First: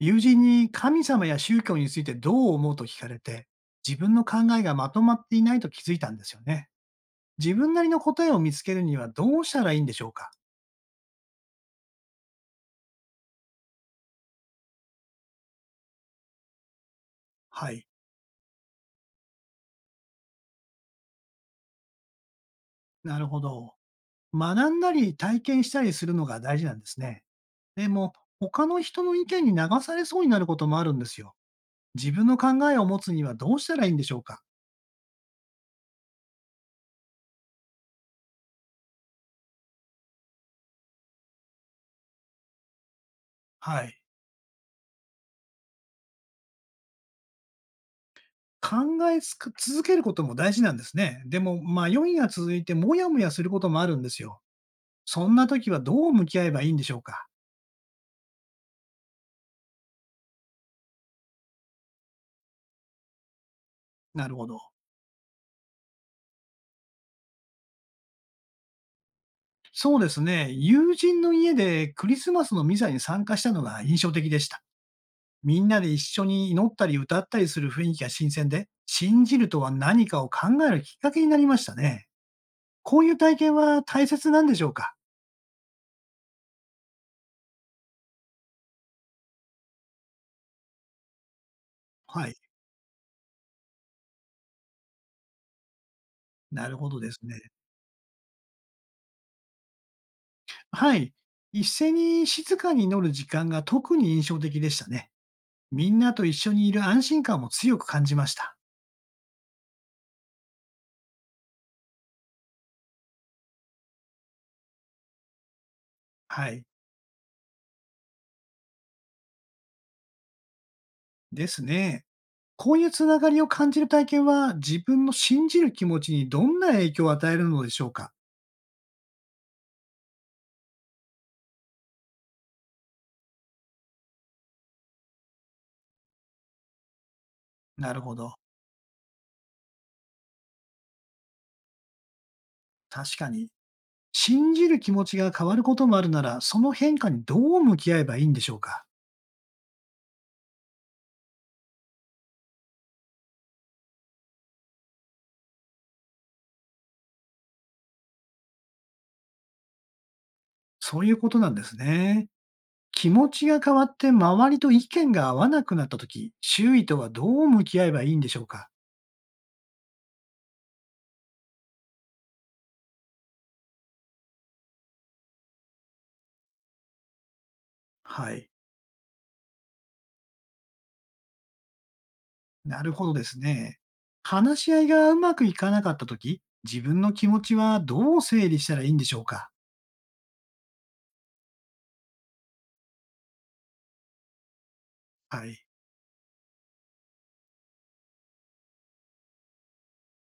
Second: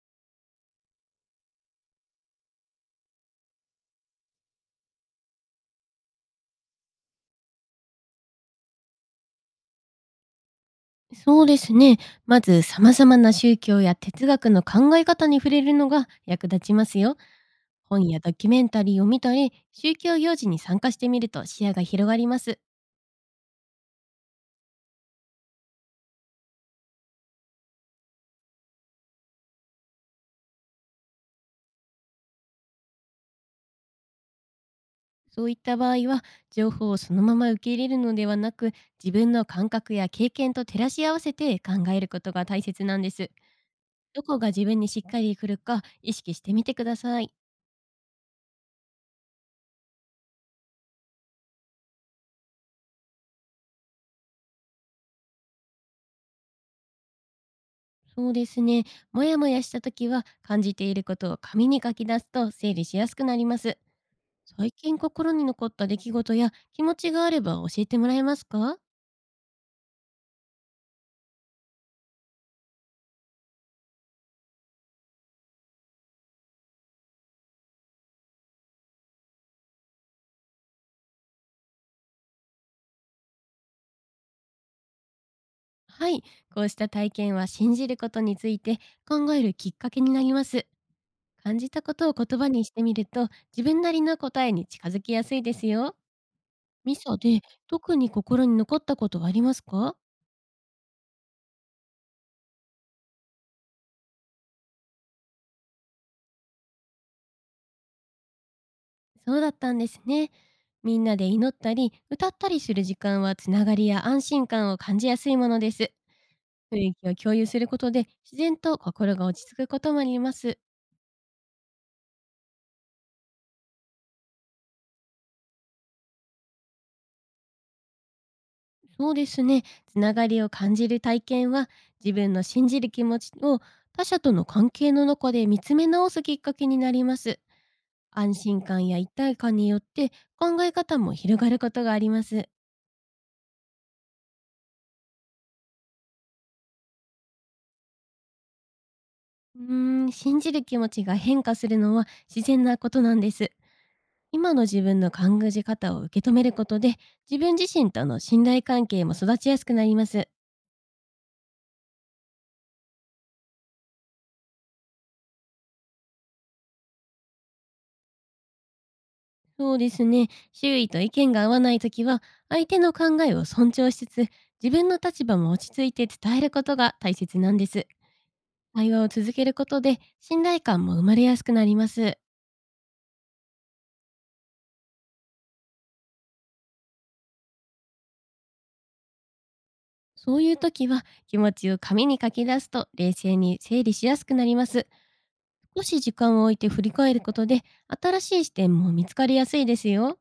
友人に神様や宗教についてどう思うと聞かれて、自分の考えがまとまっていないと気づいたんですよね。自分なりの答えを見つけるにはどうしたらいいんでしょうか。そうですね。まず、様々な宗教や哲学の考え方に触れるのが役立ちますよ。はい。本やドキュメンタリーを見たり、宗教行事に参加してみると視野が広がります。なるほど。学んだり体験したりするのが大事なんですね。でも、他の人の意見に流されそうになることもあるんですよ。自分の考えを持つにはどうしたらいいんでしょうか。そういった場合は、情報をそのまま受け入れるのではなく、自分の感覚や経験と照らし合わせて考えることが大切なんです。はい。どこが自分にしっかりくるか意識してみてください。考えつく続けることも大事なんですね。でも、迷いが続いてもやもやすることもあるんですよ。そんな時はどう向き合えばいいんでしょうか？そうですね。もやもやした時は、感じていることを紙に書き出すと整理しやすくなります。なるほど。最近心に残った出来事や気持ちがあれば教えてもらえますか？そうですね。友人の家でクリスマスのミサに参加したのが印象的でした。みんなで一緒に祈ったり歌ったりする雰囲気が新鮮で、信じるとは何かを考えるきっかけになりましたね。こういう体験は大切なんでしょうか？はい、こうした体験は信じることについて考えるきっかけになります。感じたことをはい。言葉にしてみると、自分なりの答えに近づきやすいですよ。なるほミどでサすね。で特に心に残ったことはありますか？はい。一斉に静かに祈る時間が特に印象的でしたね。みんなと一緒にいる安心感も強く感じました。そうだったんですね。みんなで祈ったり歌ったりする時間は、つながりや安心感を感じやすいものです。はい。雰囲気を共有することで、自然と心が落ち着くこともあります。ですね。こういうつながりを感じる体験は、自分の信じる気持ちにどんな影響を与えるのでしょうか。そうですね。つながりを感じる体験は、自分の信じる気持ちを他者との関係の中で見つめ直すきっかけになります。なるほど。安心感や一体感によって、考え方も広がることがあります。確かに。信じる気持ちが変わることもあるなら、その変化にどう向き合えばいいんでしょうか。うーん、信じる気持ちが変化するのは自然なことなんです。今の自分の考え方を受け止めることで、自分自身との信頼関係も育ちやすくなります。そういうことなんですね。気持ちが変わって周りと意見が合わなくなったとき、周囲とはどう向き合えばいいんでしょうか。そうですね。周囲と意見が合わないときは、相手の考えを尊重しつつ、自分の立場も落ち着いて伝えることが大切なんです。はい。対話を続けることで、信頼感も生まれやすくなります。なるほどですね。話し合いがうまくいかなかったとき、自分の気持ちはどう整理したらいいんでしょうか。そういうときは、気持ちを紙に書き出すと、冷静に整理しやすくなります。はい。少し時間を置いて振り返ることで、新しい視点も見つかりやすいですよ。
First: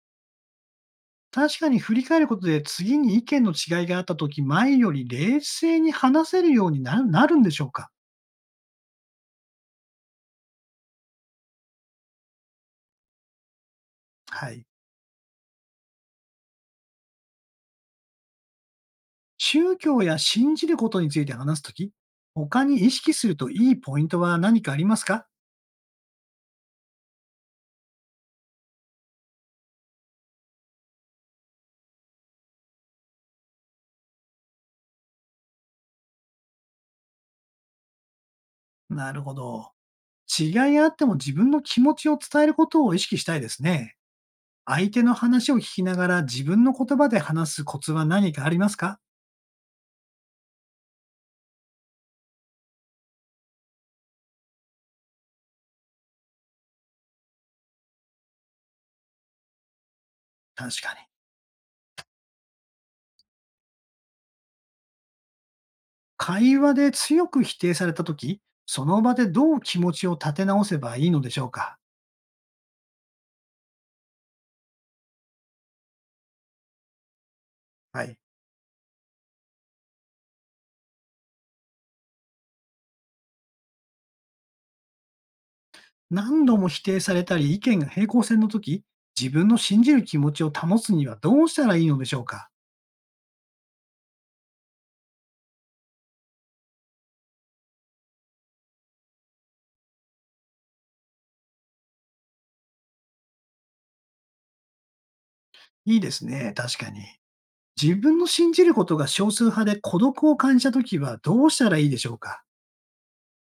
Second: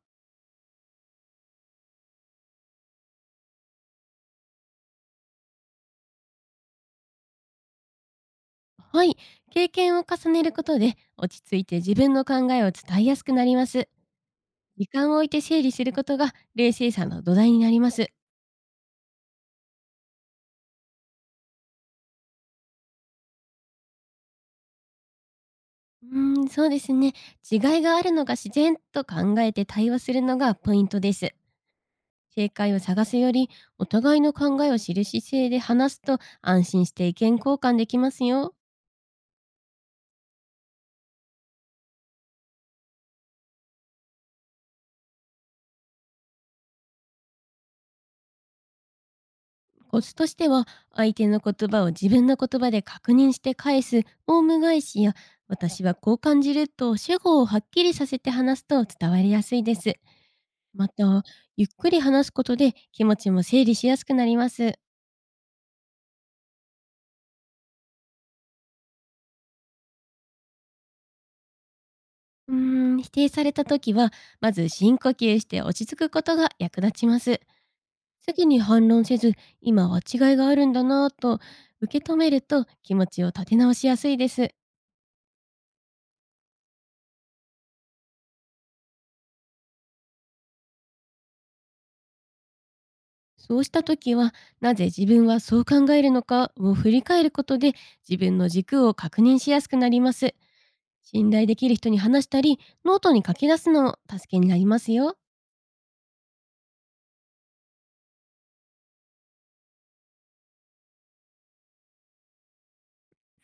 確かに振り返ることで、次に意見の違いがあった時、前より冷静に話せるようになるなるんでしょうか？はい。経験を重ねることで、落ち着いて自分の考えを伝えやすくなります。はい。時間を置いて整理することが冷静さの土台になります。宗教や信じることについて話す時、他に意識するといいポイントは何かありますか？うーん、そうですね。違いがあるのが自然と考えて対話するのがポイントです。正解を探すより、お互いの考えを知る姿勢で話すと、安心して意見交換できますよ。なるほど。違いがあっても自分の気持ちを伝えることを意識したいですね。相手の話を聞きながら自分の言葉で話すコツは何かありますか？コツとしては、相手の言葉を自分の言葉で確認して返すオウム返しや、私はこう感じると主語をはっきりさせて話すと伝わりやすいです。確まかに。た、ゆっくり話すことで気持ちも整理しやすくなります。会話で強く否定された時、その場でどう気持ちを立て直せばいいのでしょうか？うーん、否定された時は、まず深呼吸して落ち着くことが役立ちます。はい。すぐに反論せず、今は違いがあるんだなぁと受け止めると、気持ちを立て直しやすいです。何度も否定されたり意見が平行線の時、自分の信じる気持ちを保つにはどうしたらいいのでしょうか。そうした時は、なぜ自分はそう考えるのかを振り返ることで、自分の軸を確認しやすくなります。信頼できる人に話したり、ノートに書き出すのも助けになりますよ。いいですね。確かに。自分の信じることが少数派で孤独を感じた時はどうしたらいいでしょうか。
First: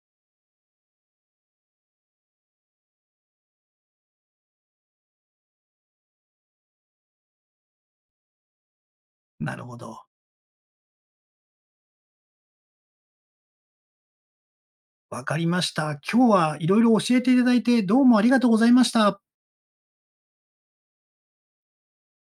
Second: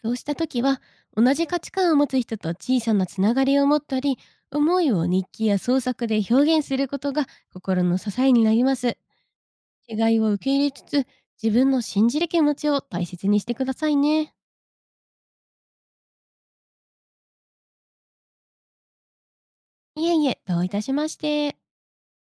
そうした時は、同じ価値観を持つ人と小さなつながりを持ったり、思いを日記や創作で表現することが心の支えになります。なるほ違ど。いを受け入れつつ、自分の信じる気持ちを大切にしてくださいね。わかりました。今日はいろいろ教えていただいてどうもありがとうございました。いえいえ、どういたしまして。